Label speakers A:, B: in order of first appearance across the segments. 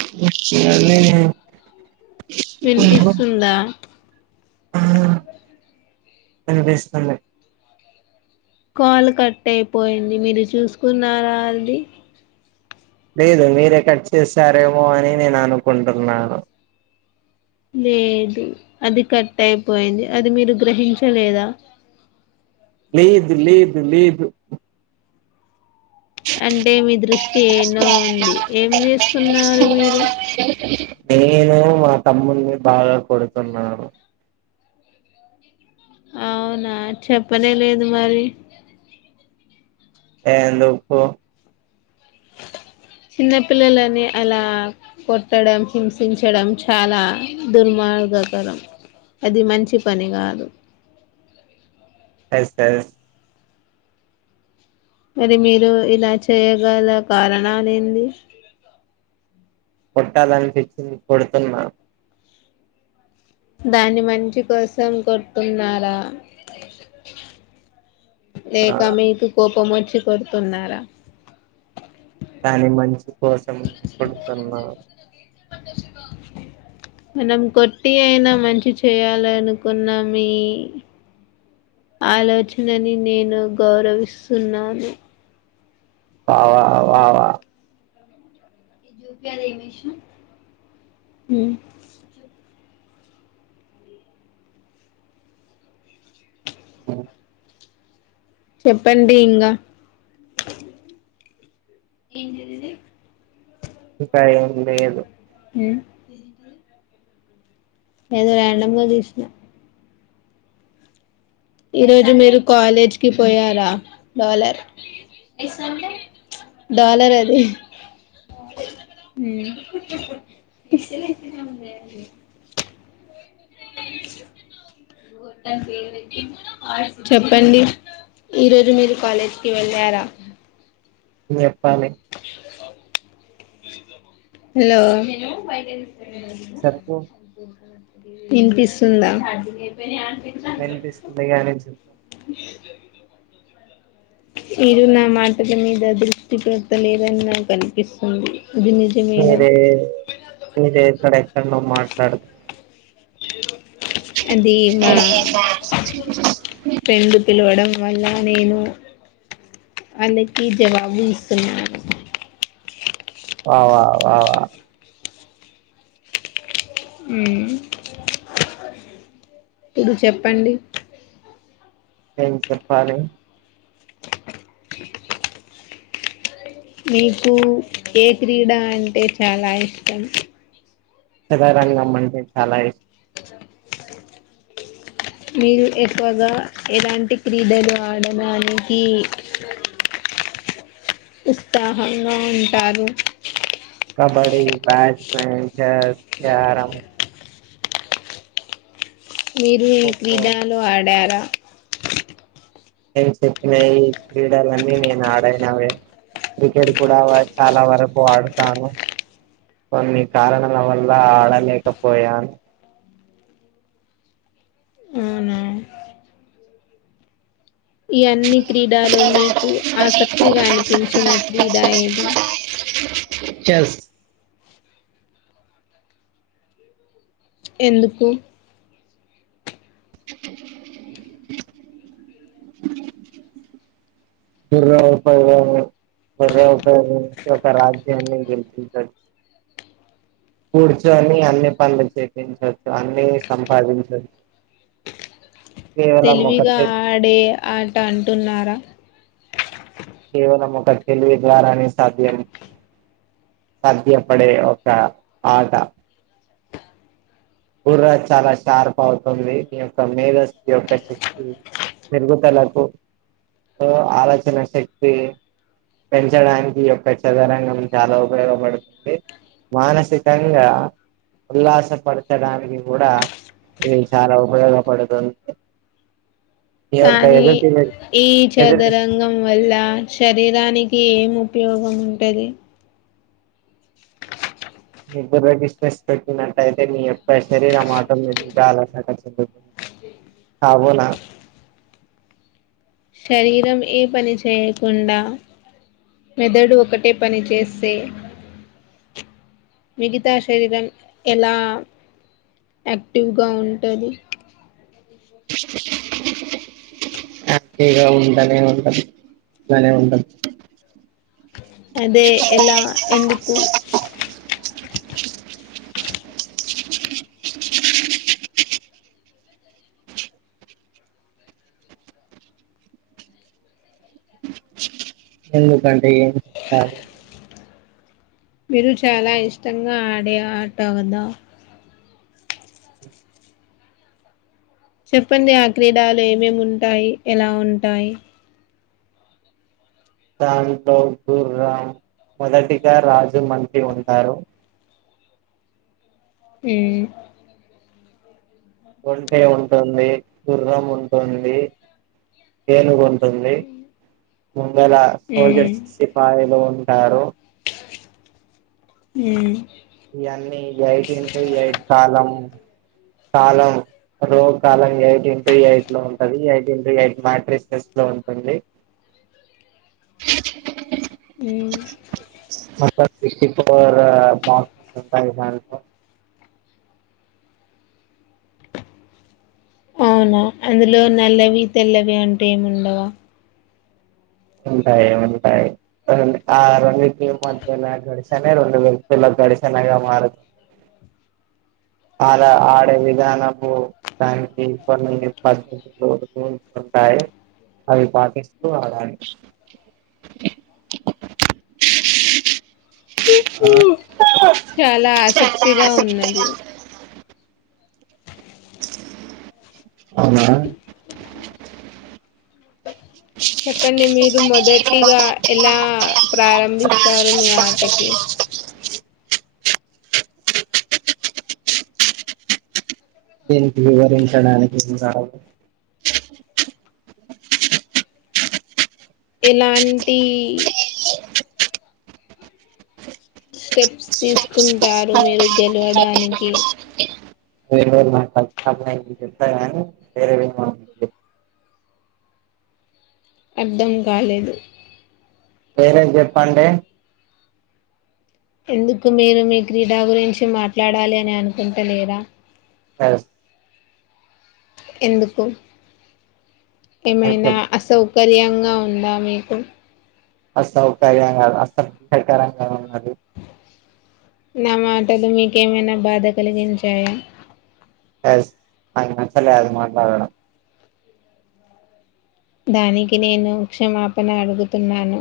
A: [inaudible] నేను హలో
B: వినిపిస్తుందా
A: వినిపిస్తుంది.
B: కాల్ కట్ అయిపోయింది మీరు చూసుకున్నారా అండి.
A: లేదు మీరే కట్ చేసారేమో అని నేను అనుకుంటున్నాను.
B: లేదు అది కట్ అయిపోయింది. అది మీరు గ్రహించలేదా. జి
A: లేదు లేదు లేదు
B: అంటే మీ
A: [inaudible]
B: దృష్టి ఎన్నో ఉంది ఏం
A: ఉంటయి
B: చేస్తున్నారు మీరు
A: [inaudible] నేను మా తమ్మున్ని బాగా కొడుతున్నాను.
B: అవునా చెప్పనే లేదు మరి.
A: ఎందుకు?
B: గజ్జెలు చిన్న పిల్లలని అలా కొట్టడం, హింసించడం చాలా దుర్మా గాకరం అది మంచి పని కాదు.
A: అస్త
B: మరి మీరు ఇలా చేయగల కారణాలు ఏంది.
A: కొట్టాలనిపించింది, కొడుతున్నా.
B: దాన్ని మంచి కోసం కొడుతున్నారా. లేక
A: ఆ
B: మీకు కోపం వచ్చి కొడుతున్నారా.
A: కాని మంచి కోసం కొడుతున్నా.
B: మనం కొట్టి అయినా మంచి చేయాలనుకున్నా మీ ఆలోచనని నేను గౌరవిస్తున్నాను.
A: వా వా వా వా
B: ఒక్కనిమిషం హ్ చెప్పండి ఇంగా. ఏందిది ఇది.
A: ఇంకా ఎంలేదు.
B: హ్ ఏదో రాండమ్ గా తీసినా. ఈ రోజు మీరు కాలేజ్కి పోయారా లాలర్. డాలర్ అది. హ్ చెప్పండి ఈరోజు మీరు కాలేజీకి వెళ్ళారా
A: చెప్పాలి
B: హలో
A: చెప్పు
B: వినిపిస్తుందా
A: వినిపిస్తుగాని చె
B: మీరు నా మాటల మీద దృష్టి పెడతలేదని నాకు అనిపిస్తుంది ఇది నిజమేనా
A: మీదే మీదే కడ మాట్లాడుదు
B: అది మా ఫ్రెండ్ పిలవడం వల్ల నేను వాళ్ళకి జవాబు ఇస్తున్నాను
A: వా వా వా వా
B: ఇప్పుడు చెప్పండి
A: ఏం చెప్పాలి
B: మీకు ఏ క్రీడ అంటే చాలా ఇష్టం
A: చదారంగ అంటే చాలా ఇష్టం
B: మీరు ఎక్కువగా ఎలాంటి క్రీడలు ఆడడానికి ఉత్సాహంగా ఉంటారు
A: కబడ్డీ బ్యాట్స్మెన్ చెస్ క్యారం
B: ఇ మీరు ఏ
A: ఖోఖో
B: క్రీడాలో ఆడారా
A: నేను చెప్పినా ఈ క్రీడలున్నీ నేను ఆడైనావే క్రికెట్ కూడా చాలా వరకు ఆడతాను కొన్ని కారణాల వల్ల ఆడలేకపోయాను
B: అవునా ఈ అన్ని క్రీడాలు మీకు ఆసక్తిగా అనిపించిన క్రీడ ఏది
A: చెస్
B: ఎందుకు
A: [unintelligible] [unintelligible] రాజ్యాన్ని గెలిపిచాచ్ కూర్చొని అన్ని పనులు చేపంచవచ్చు అన్ని సంపాదించవచ్చు
B: తెలివిగా ఆడే ఆట అంటున్నారా
A: కేవలం ఒక తెలివి ద్వారా సాధ్యం సాధ్యపడే ఒక ఆట గుర్ర చాలా షార్ప్ అవుతుంది మీ యొక్క మేధస్ యొక్క శక్తి పెరుగుతలకు ఆలోచన శక్తి పెంచడానికి యొక్క చదరంగం చాలా ఉపయోగపడుతుంది మానసికంగా ఉల్లాస పడుత పచ్చడానికి కూడా ఇది చాలా ఉపయోగపడుతుంది మీ యొక్క
B: కానీ
A: ఎదుటి
B: ఈ
A: ఎదుటి
B: చదరంగం వల్ల శరీరానికి ఏం ఉపయోగం ఉంటది
A: మీద్దర డిస్టెస్ పెట్టినట్యితే మీ యొ శరీరంమాటం మీద చాల సఖ చెందుతుంది అబోల
B: శరీరం ఏ పని చేయకుండా మెదడు ఒకటే పని చేస్తే మిగతా శరీరం ఎలా యాక్టివ్ గా ఉంటది
A: హగా ఉంటనే ఉంటదు అనే ఉంటదు
B: అదే ఎలా ఎందుకు
A: ఎందుకంటే ఏం చెప్తరు
B: మీరు చాలా ఇష్టంగా ఆడే ఆట కదా చెప్పండి ఆ క్రీడాలు ఏమేమి ఉంటాయి ఎలా ఉంటాయి
A: దాంట్లో గుర్రం మొదటిగా రాజు మంత్రి ఉంటారు
B: ఉ
A: ఒంటే ఉంటుంది కుర్రం ఉంటుంది ఏనుగు ఉంటుంది వాళ్ళ
B: మ్మ్
A: సోల్జర్స్ సిపాయిలు ఉంటారు
B: ఊ
A: ఇవన్నీ eight in two eight column column row column eight in two eight లో ఉంటది ఎయిట్ ఇన్ టూ ఎయిట్ దాటితే లో ఉంటుంది
B: [inaudible] ఉ
A: మళ్ళా సిక్స్టీ ఫోర్ బాక్సులు ఉంటాయి దాంట్లో
B: అవునా అందులో నల్లవి తెల్లవి అంటే ఏమి ఉండవా
A: ఉంటాయి ఉంటాయిం ఆ రెండుకి మధ్యన గడిసానే రెండు వేలు పిల్ల గడేశానాగా మారదు ఆడ ఆడే విధానము దానికి కొన్ని పద్దతులు రూల్స్ ఉంటాయి ఆయే అవి పాటిస్తూ ఆడాలి ఆ
B: చాలా ఆసక్తిగా ఉన్నది
A: ఆసక్తిగా ఉంది అవునా
B: చెప్పండి మీరు మొదటిగా ఎలా ప్రారంభిస్తారు మీ ఆటకి
A: దీనికి వివరించడానికి ఏమి రావు
B: ఎలాంటి స్టెప్స్ తీసుకుంటారు మీరు గెలవడానికి
A: [inaudible]
B: అర్థం కాలేదు
A: వేరేది చెప్పండి
B: ఎందుకు మీరు మీ క్రీడా గురించి మాట్లాడాలి అని అనుకుంటలేరా
A: ఎస్
B: ఎందుకు
A: నాకు
B: ఏమైనా
A: చెప్
B: అసౌ కర్యంగా ఉందా మీకు
A: అసౌకర్యంగా అసబ్యాకరంగా ఉన్నది
B: నా మాటలు మీకేమైనా బాధ కలిగించాయా
A: ఎస్ నాకు నచ్చలే అది మట్లాడడం
B: దానికి నేను క్షమాపణ అడుగుతున్నాను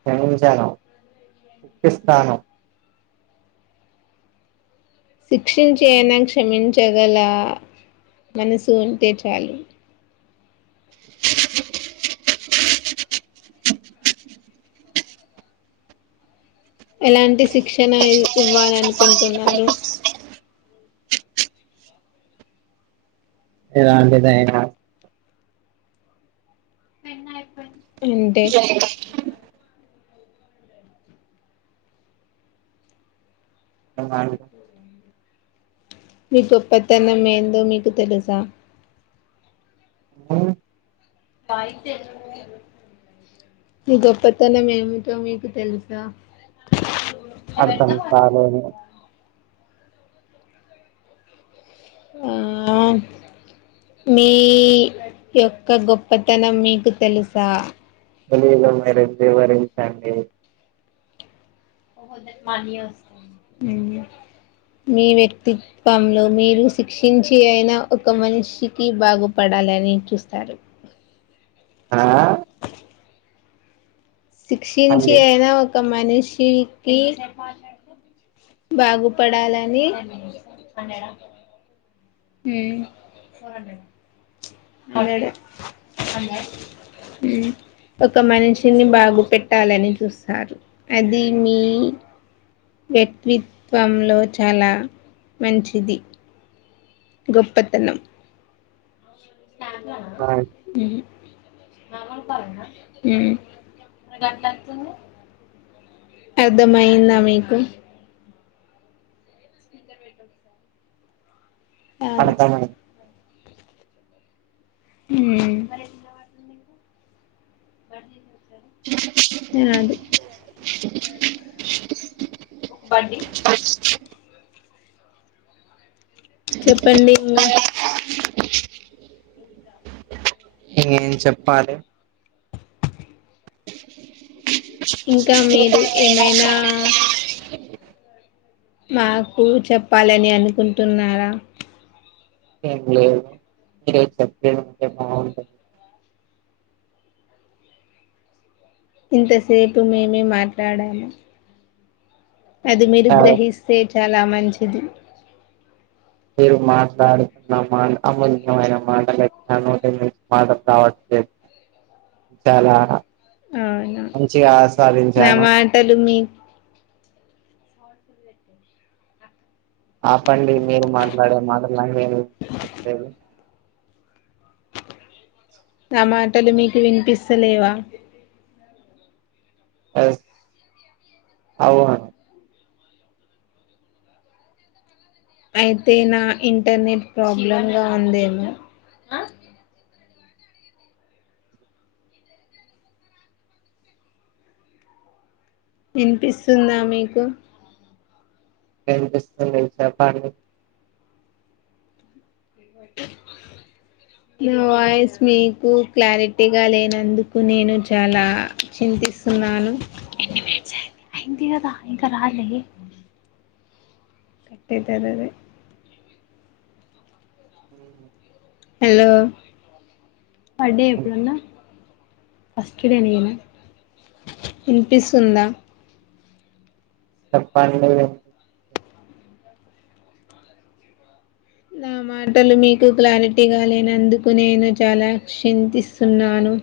A: క్షమించాను శిక్షిస్తాను
B: శిక్షించ అయనా క్షమించగల మనసు ఉంటే చాలు
A: [inaudible] [inaudible]
B: ఎలాంటి శిక్షణ ఇవ్వాలనుకుంటున్నారు
A: ఎలాంటిదైనా
B: అంటే
A: [unintelligible]
B: మీ గొప్పతనం ఏందో మీకు తెలుసా
A: అ
B: పయితే ఈ గొప్పతనం ఏమిటో మీకు తెలుసా
A: అర్థం కాలేదు
B: ఆ మీ యొక్క గొప్పతనం మీకు తెలుసా
A: తెలీదు మీరు వివరించండి
B: మా అనియ్యా వస్తున్నాడు మీ వ్యక్తిత్వంలో మీరు శిక్షించి అయినా ఒక మనిషికి బాగుపడాలి లని చూస్తారు
A: ఆ
B: శిక్షించి
A: మళ్ళీ
B: అయినా ఒక మనిషికి బాగుపడాలని అదే హ్మ్మ్ ఒక మనిషిని బాగు పెట్టాలని చూస్తారు అది మీ వ్యక్తిత్వంలో చాలా మంచిది గొప్పతనం హ్మ్మ్ హ్మ్మ్ అర్థమైయిందా మీకు కాదు
A: అర్థం కాలే
B: హ్మ్మ్ ఉన్నాడు బడి చెప్పండి ఇంకా
A: ఇకేం చెప్పాలి [inaudible]
B: ఇంకా మీరు ఏమైనా మాకు చెప్పాలని అని అనుకుంటున్నారా
A: ఏం లేదు మీరె చెప్పలే అంటే బాగుంటంది
B: ఇంతసేపు మేమే మాట్లాడాము అది మీరు
A: ఆ
B: గ్రహిస్తే చాలా మంచిది
A: మీరు మాట్లాడుతున్న మా అమూల్యమైన మాటల మాటలు రావట్లేదు
B: అదే
A: చాలా మంచిగా
B: నా
A: ఆస్వాదించాను
B: మాటలు మీ
A: ఆపండి మీరు మాట్లాడే మాటలా ఏ చెప్పలేదు
B: నా మాటలు మీకు వినిపిస్తలేవా
A: ఎస్ అవును
B: అయితే నా ఇంటర్నెట్ ప్రాబ్లమ్ ఉందేమో వినిపిస్తుందా మీకు
A: కనిపిస్తుంది చేపండి
B: లో వాయిస్ మీకు క్లారిటీగా లేనందుకు నేను చాలా చింతస్తున్నా నను కట్టతది అది హలో బర్డే
A: ఉమ్,
B: ఎప్పుడున్న ఫస్ట్ డే నేను ఇనిపిస్తుందా
A: [inaudible]
B: నా మాటలు మీకు క్లారిటీగ లేనందుకు నేను చాల చింతిస్తునను అ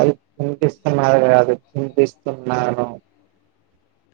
A: అది చినిపిస్తున్నారు కాదు చింతిస్తున్నాను